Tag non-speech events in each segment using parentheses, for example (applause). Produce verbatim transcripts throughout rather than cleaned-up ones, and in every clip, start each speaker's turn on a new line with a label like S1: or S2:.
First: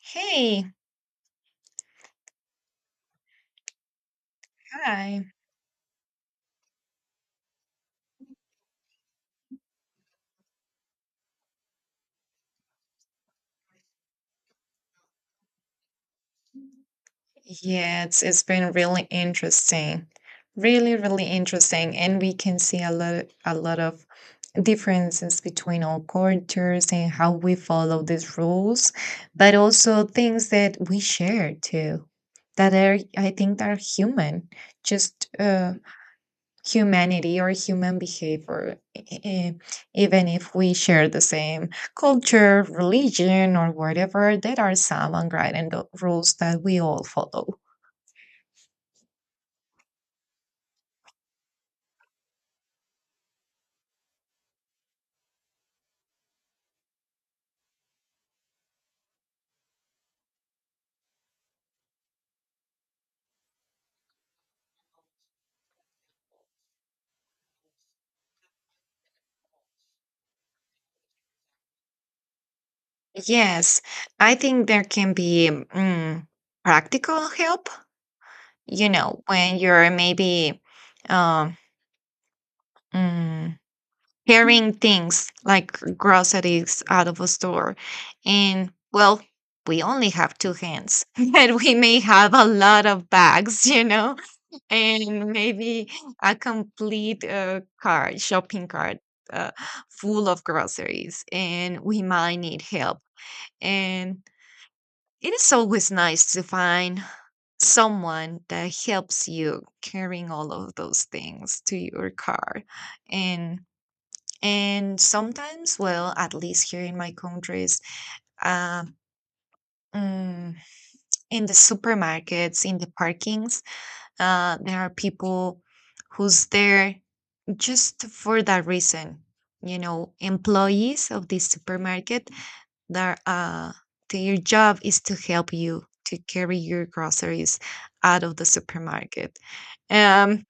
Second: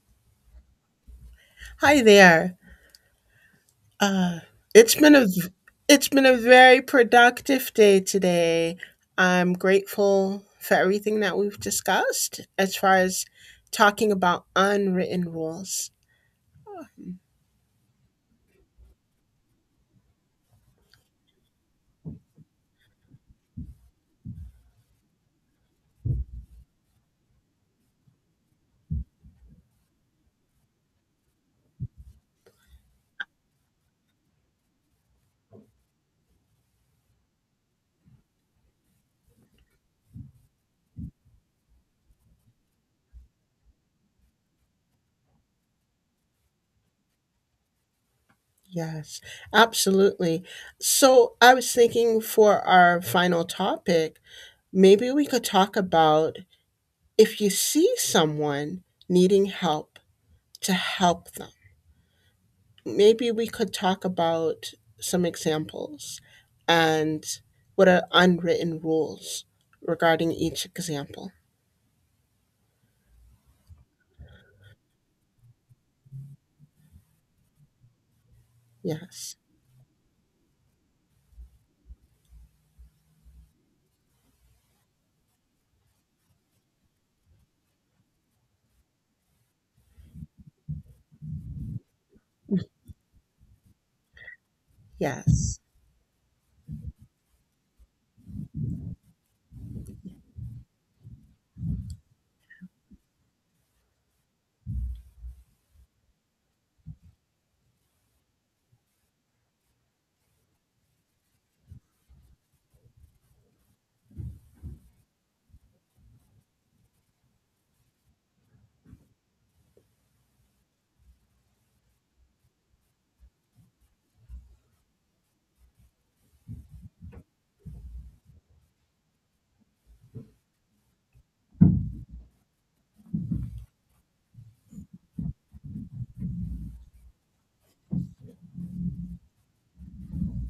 S1: Hey,
S2: Hi there. Uh, it's been a
S1: hi.
S2: v- it's been a very productive day today. I'm grateful for everything that we've discussed as far as talking about unwritten rules.
S1: Yeah, it's it's been really interesting. Really, really interesting. And we can see a lot a lot of differences between our cultures and how we follow these rules, but also things that we share too, that are I think that are human. Just uh humanity or human behavior, e- e- even if we share the same culture, religion, or whatever, there are some unwritten do- rules that we all follow.
S2: Yes, absolutely. So I was thinking for our final topic, maybe we could talk about if you see someone needing help, to help them. Maybe we could talk about some examples and what are unwritten rules regarding each example.
S1: Yes, I think there can be mm, practical help, you know,
S2: Yes.
S1: when you're maybe um, mm, carrying things like groceries out of a store. And well, we only have two hands, (laughs) and we may have a lot of bags, you know? And
S2: Yes.
S1: maybe a complete uh, cart, shopping cart uh, full of groceries, and we might need help. And it is always nice to find someone that helps you carrying all of those things to your car. And and sometimes, well, at least here in my countries, uh, mm, in the supermarkets, in the parkings, uh, there are people who's there just for that reason, you know employees of this supermarket. Their uh their job is to help you to carry your groceries out of the supermarket. um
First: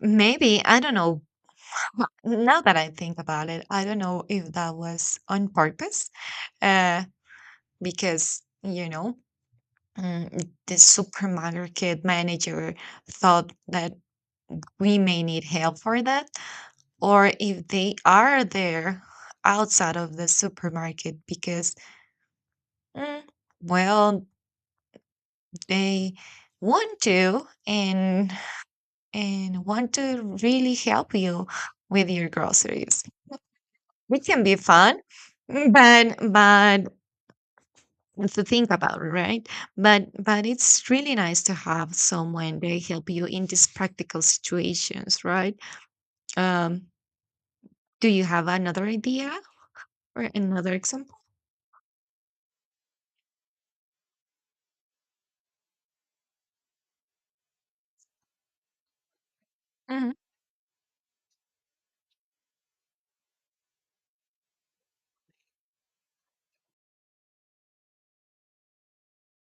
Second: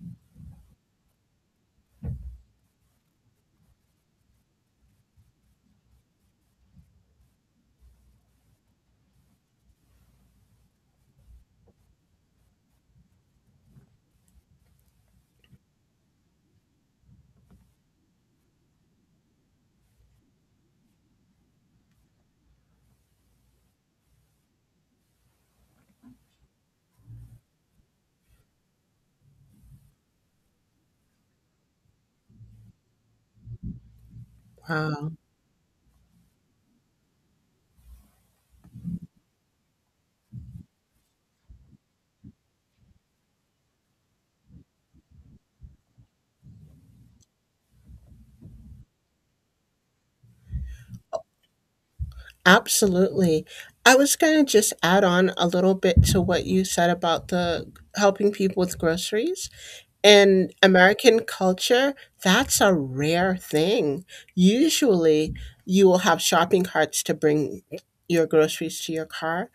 S1: Maybe I don't know. (laughs) Now that I think about it, I don't know if that was on purpose, uh because you know mm, the supermarket manager thought that we may need help for that, or if they are there outside of the supermarket because, mm, well, they want to, and and want to really help you with your groceries. It can be fun.
S2: Wow.
S1: (laughs) mm, but but to think about, right? But but it's really nice to have someone they help you in these practical situations, right? um do you have another idea or another example?
S2: Absolutely. I was going to just add on a little bit to what you said about the helping people with groceries.
S1: Mhm.
S2: In American culture, that's a rare thing. Usually, you will have shopping carts to bring your groceries to your car,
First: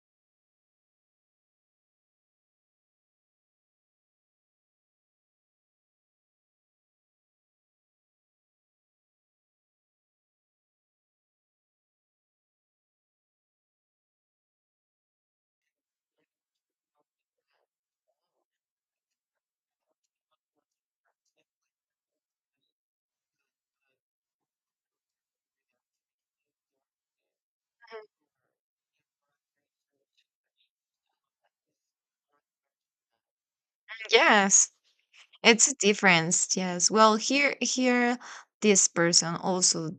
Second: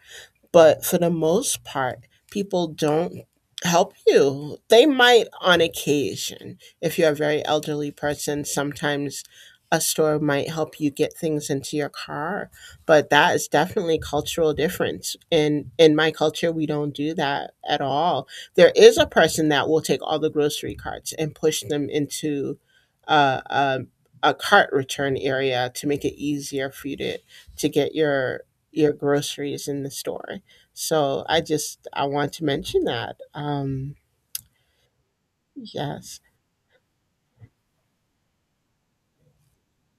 S2: but for the most part, people don't help you. They might on occasion. If you're a very elderly person, sometimes a store might help you get things into your car, but that is definitely cultural difference. In in my culture, we don't do that at all. There is a person that will take all the grocery carts and push them into uh, a, a cart return area to make it easier for you to to get your your groceries in the store. So I just I want to mention that. Um,
S1: Yes. It's a
S2: yes,
S1: difference, yes. Well, here here this person also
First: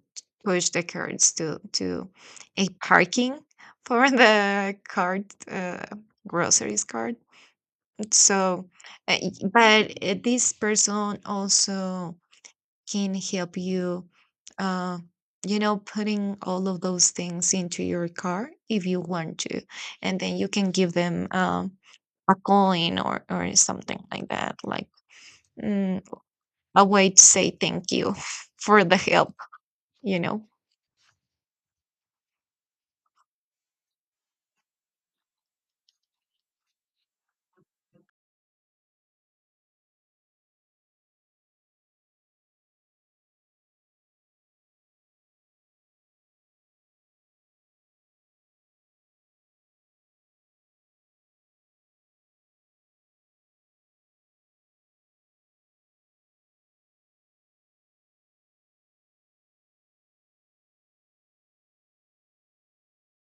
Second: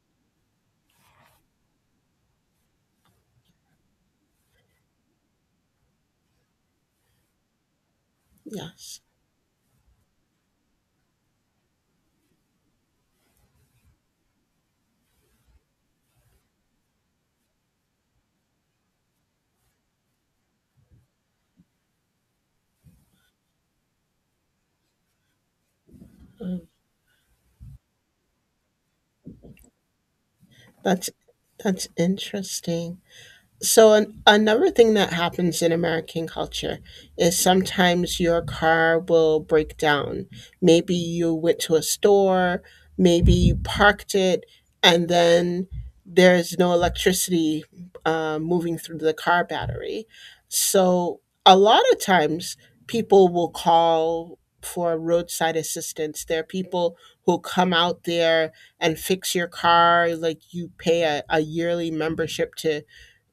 S1: pushed the cards to to a parking (laughs) for the card uh, groceries card. So,
S2: yes.
S1: uh, y- but uh, this person also can help you, uh, you know, putting all of those things into your car if you want to, and then you can give them um, a coin or or something like that, like, mm,
S2: Mm.
S1: a way to say thank you (laughs) for the help, you know?
S2: that's that's interesting. So an, another thing that happens in American culture is sometimes your car will break down. Maybe you went to a store, maybe you parked it, and then there's no electricity uh, moving through the car battery. So a lot of times people will call for roadside assistance. There are people who come out there and fix your car. Like, you pay a, a yearly membership to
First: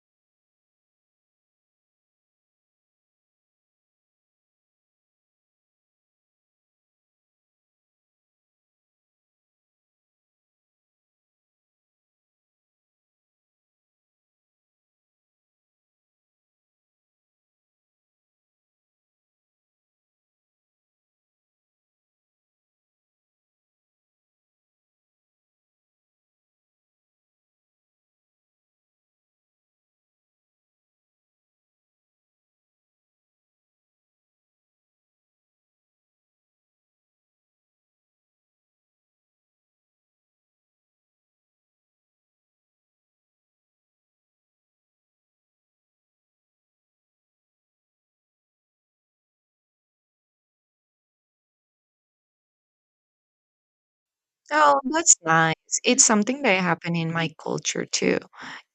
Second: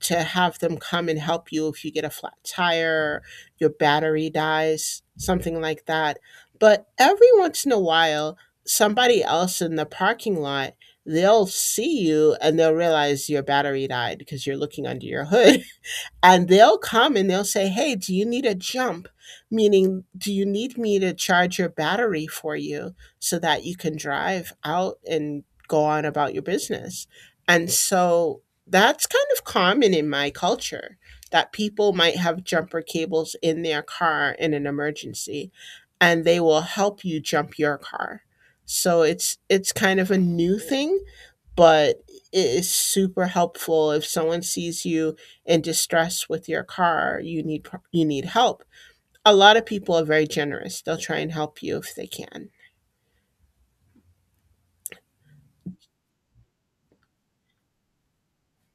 S2: to have them come and help you if you get a flat tire, your battery dies, something like that. But every once in a while, somebody else in the parking lot, they'll see you and they'll realize your battery died because you're looking under your hood, and they'll come and they'll say, "Hey, do you need a jump?" Meaning, do you need me to charge your battery for you so that you can drive out and go on about your business? And so that's kind of common in my culture, that people might have jumper cables in their car in an emergency and they will help you jump your car. So it's it's kind of a new thing, but it is super helpful if someone sees you in distress with your car, you need pro- you need help. A lot of people are very generous. They'll try and help you if they can.
S1: Oh, that's nice. It's something that happened in my culture too.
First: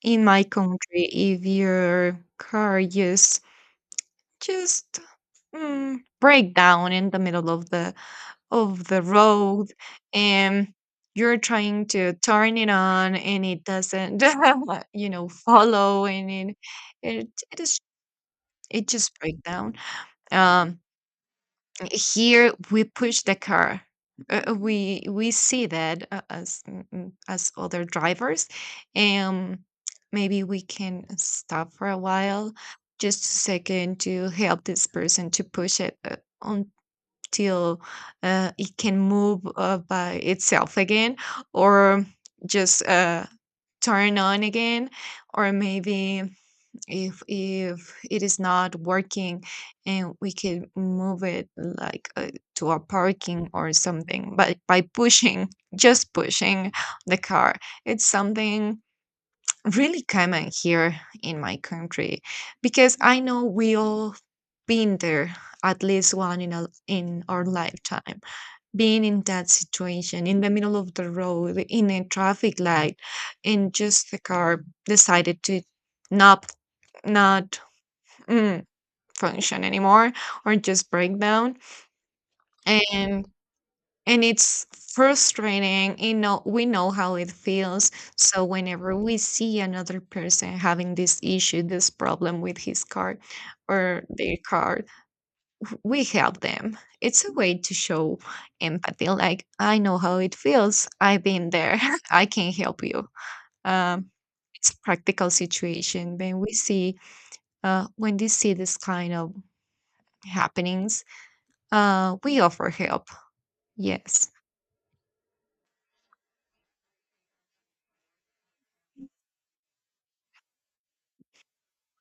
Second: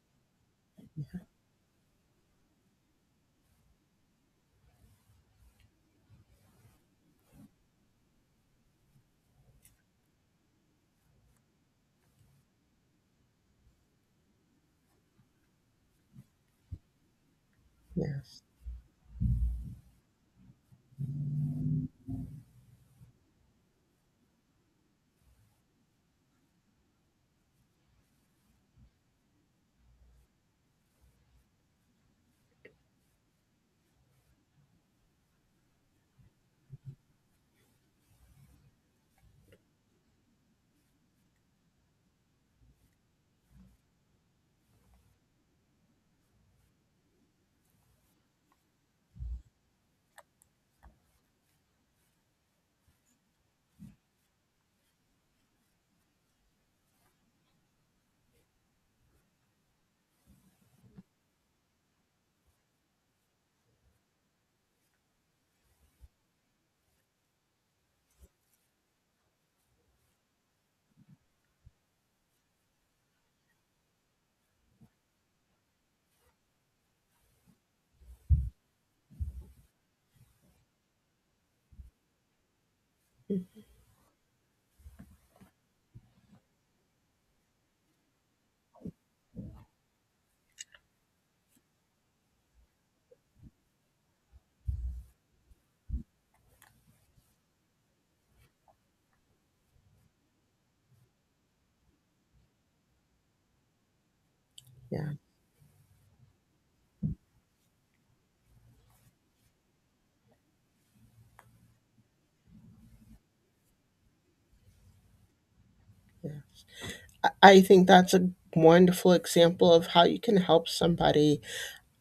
S1: In my country, if your car just just mm, break down in the middle of the of the road, and you're trying to turn it on and it doesn't, (laughs) you know follow, and it it, it is,
S2: Yeah,
S1: it just break down. Um Here we push the car. Uh, we we see that uh, as mm, mm, as other drivers, and maybe we can stop for a while, just a second to help this person to push it, uh, until uh, it can move uh, by itself again, or just uh, turn on again, or maybe if if it is not working, and we can move it like uh, to a parking or something, but by pushing, (laughs) just pushing the car. It's something really common here in my country because I know we all been there at least one in, a, in our lifetime, being in that situation in the middle of the road in a traffic light, and just the car decided to not not mm, function anymore or just breakdown. and and it's frustrating. You know we know how it feels. So whenever we see another person having this issue this problem with his car or their car, we help them. It's a way to show empathy, like I know how it feels, I've been there. (laughs) I can help you. um it's
S2: yeah,
S1: practical situation when we see uh when they see this kind of happenings. Uh, we offer help. Yes.
S2: yeah. I I think that's a wonderful example of how you can help somebody.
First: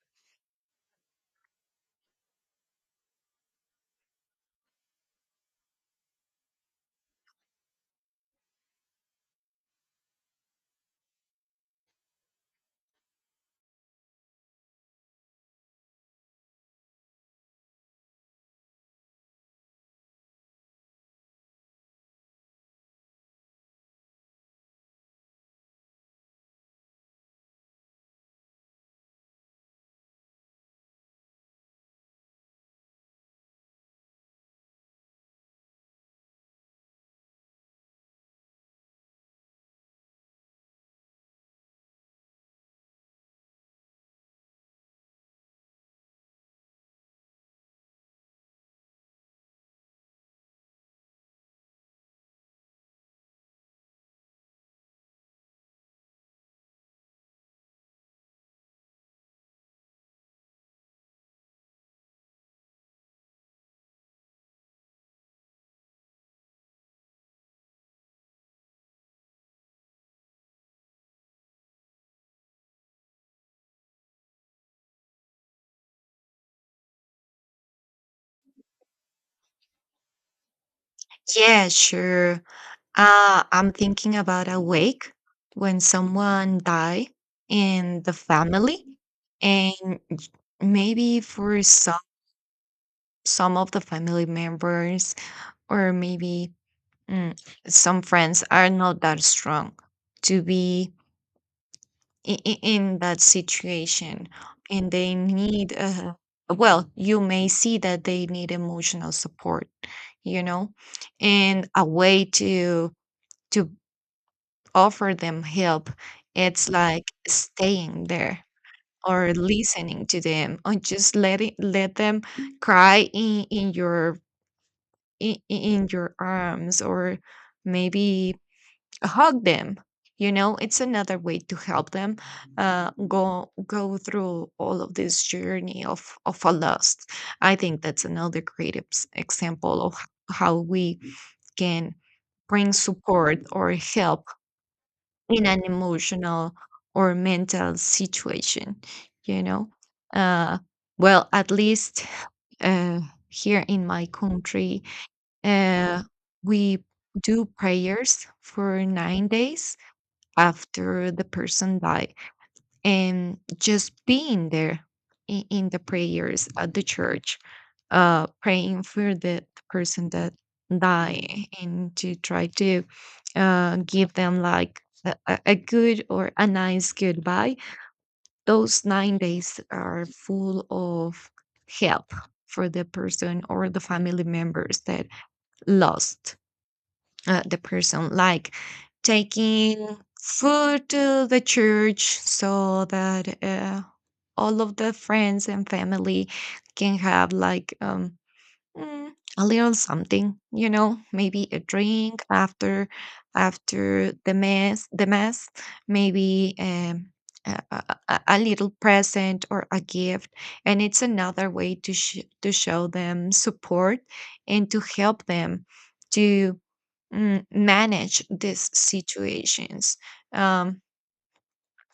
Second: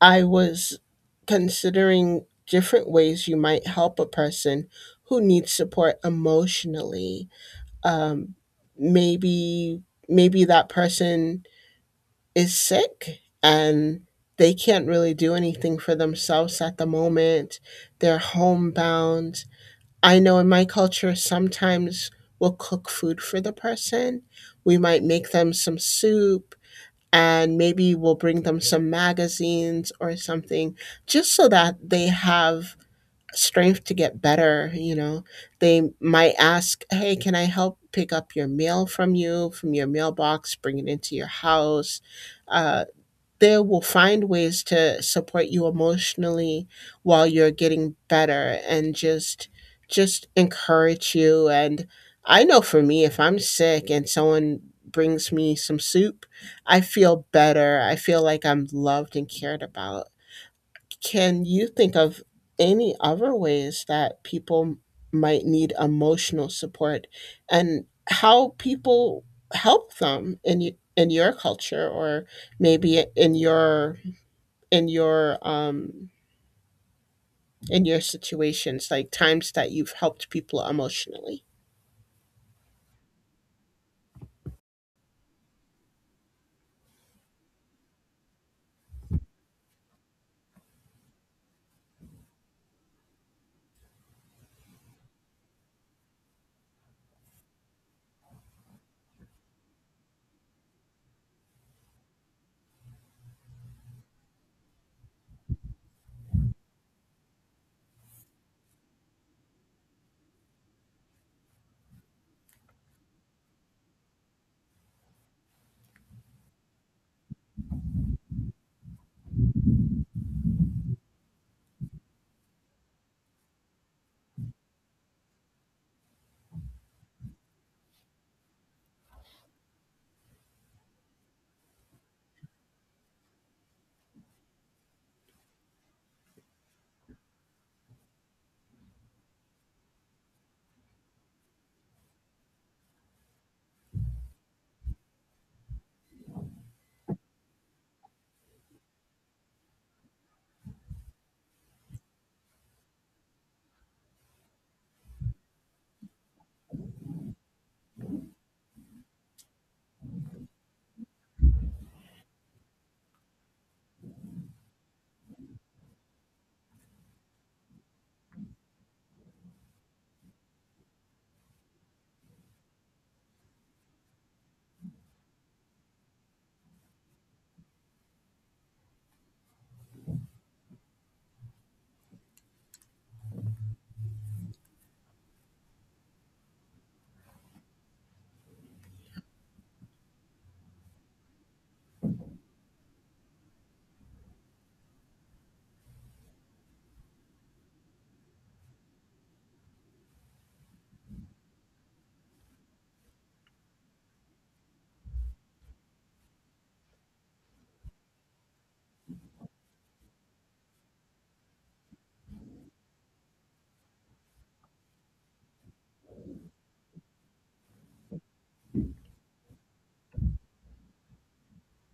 S2: I was considering different ways you might help a person who needs support emotionally. Um, maybe maybe that person is sick and they can't really do anything for themselves at the moment. They're homebound. I know in my culture, sometimes we'll cook food for the person. We might make them some soup and maybe we'll bring them some magazines or something, just so that they have strength to get better. You know, they might ask, "Hey, can I help pick up your mail from you, from your mailbox, bring it into your house?" Uh, they will find ways to support you emotionally while you're getting better, and just just encourage you. And I know, for me, if I'm sick and someone brings me some soup, I feel better. I feel like I'm loved and cared about. Can you think of any other ways that people might need emotional support and how people help them in y- in your culture, or maybe in your in your um in your situations, like times that you've helped people emotionally?
S1: Yeah, sure. Uh, I'm thinking about a wake when someone die in the family, and maybe for some some of the family members, or maybe mm, some friends are not that strong to be i- i- in that situation, and they need, uh, well, you may see that they need emotional support, you know and a way to to offer them help. It's like staying there, or listening to them, or just letting let them cry in, in your in, in your arms, or maybe hug them. You know it's another way to help them uh, go go through all of this journey of of a loss. I think that's another great ex- example of how we can bring support or help in an emotional or mental situation you know uh, well, at least, uh, here in my country, uh, we do prayers for nine days after the person died, and just being there in, in the prayers at the church, uh praying for the person that died, and to try to uh give them like a, a a good or a nice goodbye. Those nine days are full of help for the person or the family members that lost, uh, the person, like taking food to the church so that uh, all of the friends and family can have like um, Mm, a little something, you know, maybe a drink after after the mess, the mess, maybe um, a, a, a a little present or a gift. And it's another way to sh- to show them support and to help them to mm, manage these situations. Um,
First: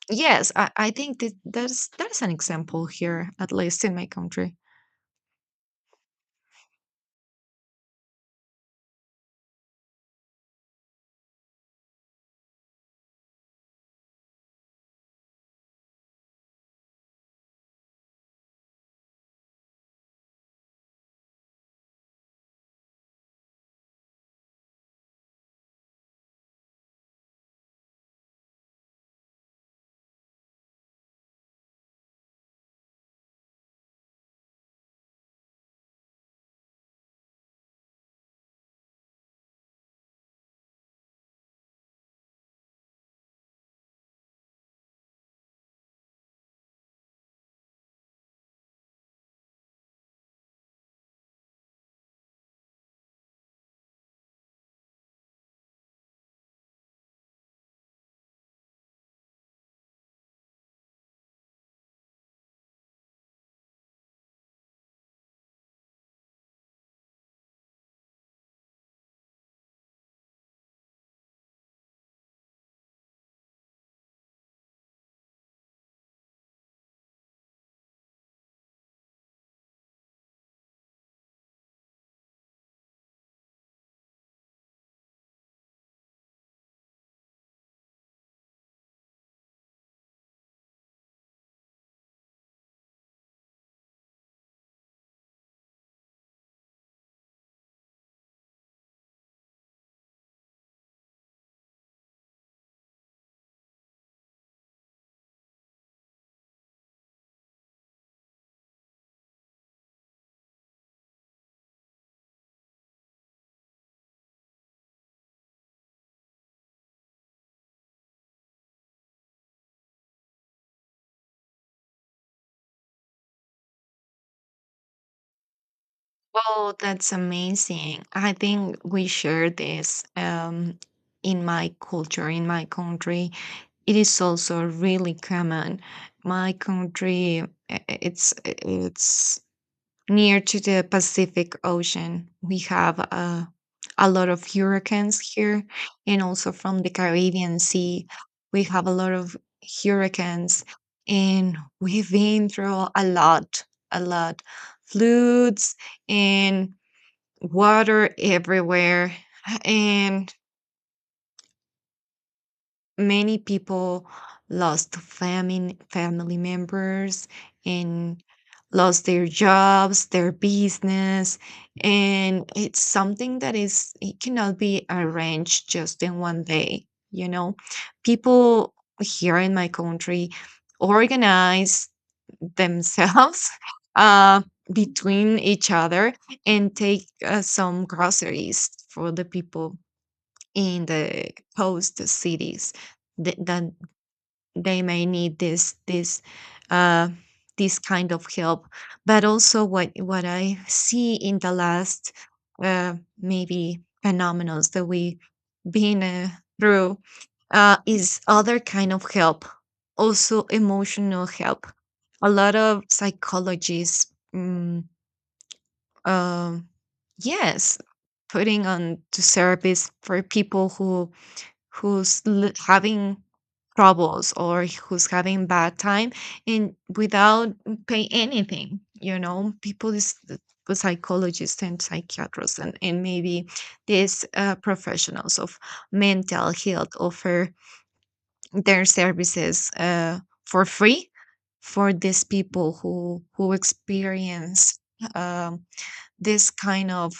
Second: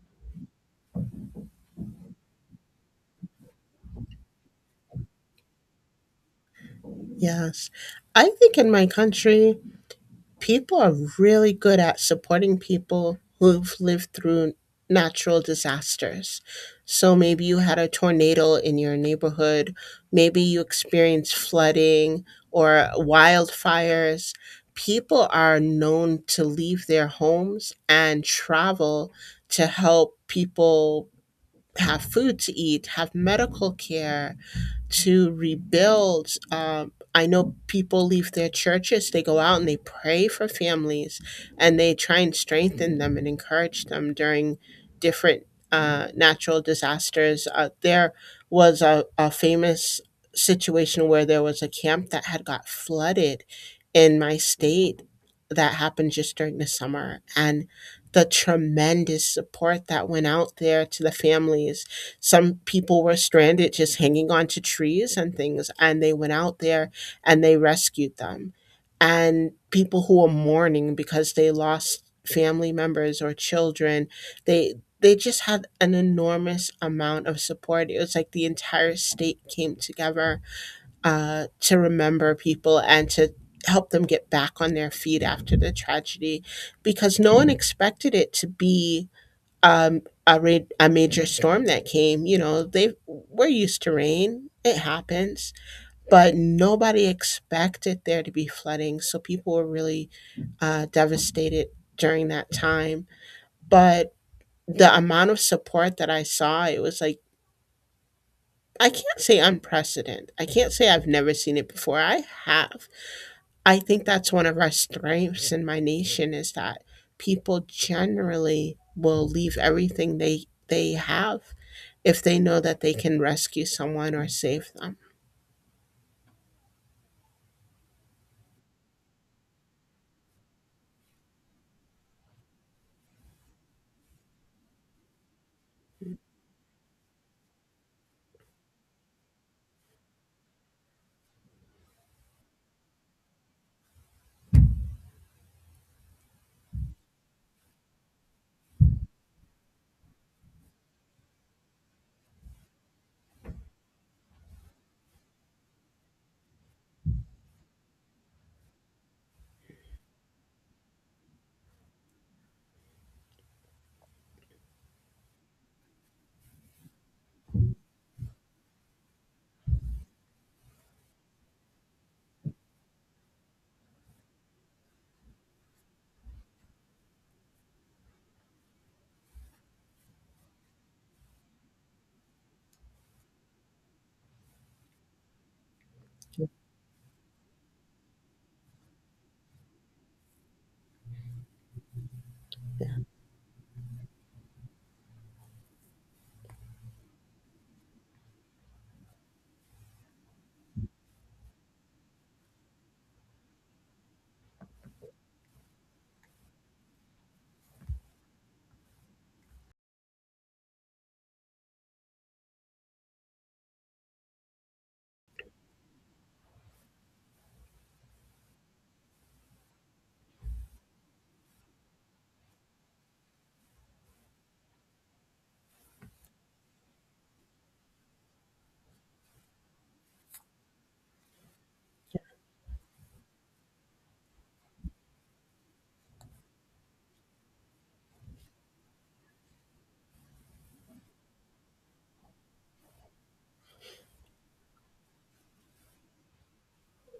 S1: Yes, I, I think that there's there's an example here, at least in my country.
S2: Yes, I think in my country, people are really good at supporting people who've lived through natural disasters. So maybe you had a tornado in your neighborhood, maybe you experienced flooding or wildfires. People are known to leave their homes and travel to help people have food to eat, have medical care, to rebuild. Um, I know people leave their churches, they go out and they pray for families, and they try and strengthen them and encourage them during different uh, natural disasters. Uh, there was a, a famous situation where there was a camp that had got flooded in my state that happened just during the summer. And the tremendous support that went out there to the families, some people were stranded just hanging onto trees and things, and they went out there and they rescued them. And people who were mourning because they lost family members or children, they they just had an enormous amount of support. It was like the entire state came together uh, to remember people and to help them get back on their feet after the tragedy, because no one expected it to be, um, a ra- a major storm that came. You know they we're used to rain, it happens, but nobody expected there to be flooding, so people were really uh, devastated during that time. But the amount of support that I saw, it was like, I can't say unprecedented, I can't say I've never seen it before, I have. I think that's one of our strengths in my nation, is that people generally will leave everything they they have if they know that they can rescue someone or save them.
S1: Well, that's amazing. I think we share this, um, in my culture, in my country. It is also really common. My country, uh, uh, it's it's near to the Pacific Ocean. We have uh, a lot of hurricanes here, and also from the Caribbean Sea, we have a lot of hurricanes, and we've been through a lot, a lot, floods and water everywhere. And many people lost famine, family members, and lost their jobs, their business. And it's something that is, it cannot be arranged just in one day, you know. People here in my country organize themselves, (laughs) uh, between each other, and take uh, some groceries for the people in the host cities. Th- That they may need this this uh, this kind of help. But also, what what I see in the last uh, maybe phenomenons that we've been uh, through, uh, is other kind of help, also emotional help. A lot of psychologists, mm, um, yes, putting on to service for people who who's l- having troubles, or who's having bad time, and without paying anything, you know people is with psychologists and psychiatrists, and, and maybe these uh, professionals of mental health offer their services, uh, for free, for these people who who experience um, this kind of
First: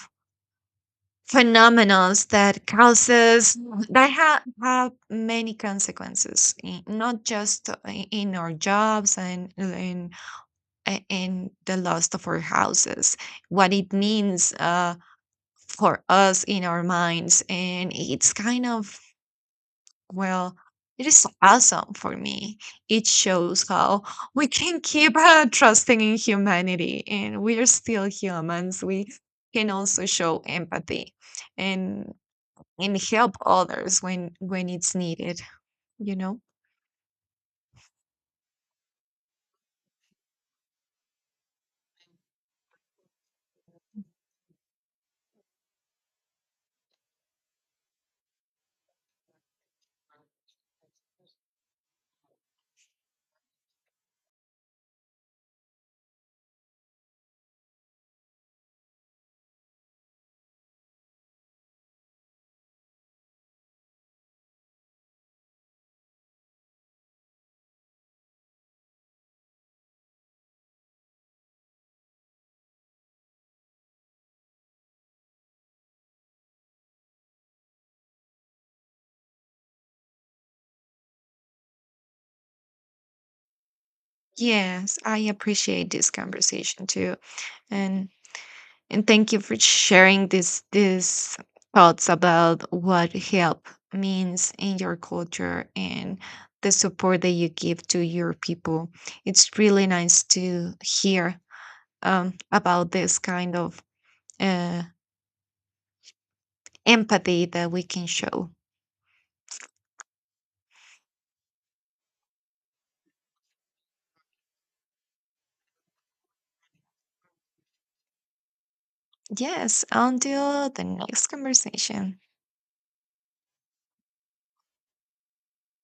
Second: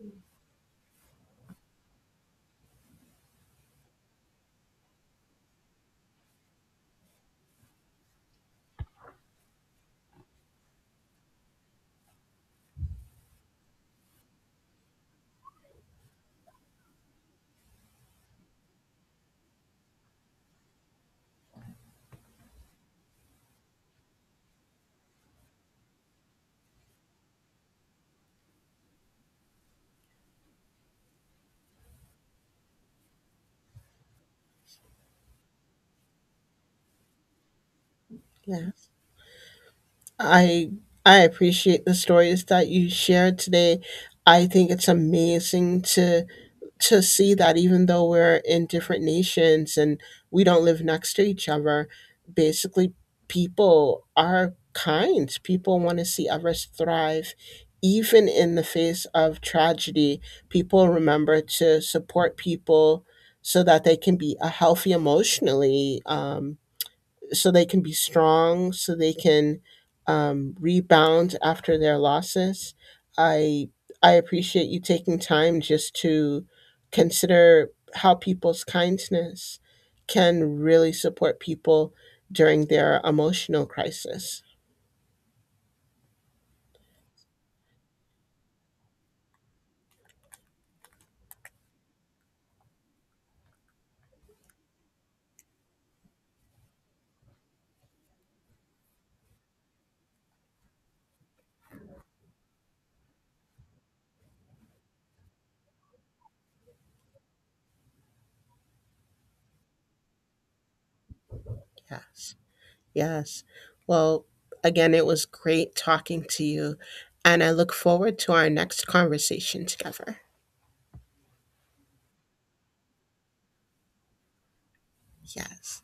S1: phenomenons that causes, that have, have many consequences in, not just uh, i- in our jobs, and in a- in the loss of our houses. What it means uh, for us in our minds. And it's kind of, well, it is awesome for me. It shows how we can keep uh, trusting in humanity, and we are still humans. We can also show empathy, and and help others when when it's needed you know
S2: Yeah. I I appreciate the stories that you shared today. I think it's amazing to to see that even though we're in different nations and we don't live next to each other, basically people are kind. People want to see others thrive. Even in the face of tragedy, people remember to support people so that they can be uh, healthy emotionally. Um, so they can be strong, so they can, um, rebound after their losses. I I appreciate you taking time just to consider how people's kindness can really support people during their emotional crisis.
S1: yes, I appreciate this conversation too, and and thank you for sharing this these thoughts about what help means in your culture, and the support that you give to your people. It's really nice to hear um, about this kind of uh, empathy that we can show.
S2: Yes, yes. Well, again, it was great talking to you, and I look forward to our next conversation
S1: Yes,
S2: together.
S1: until the next conversation.
S2: Yes,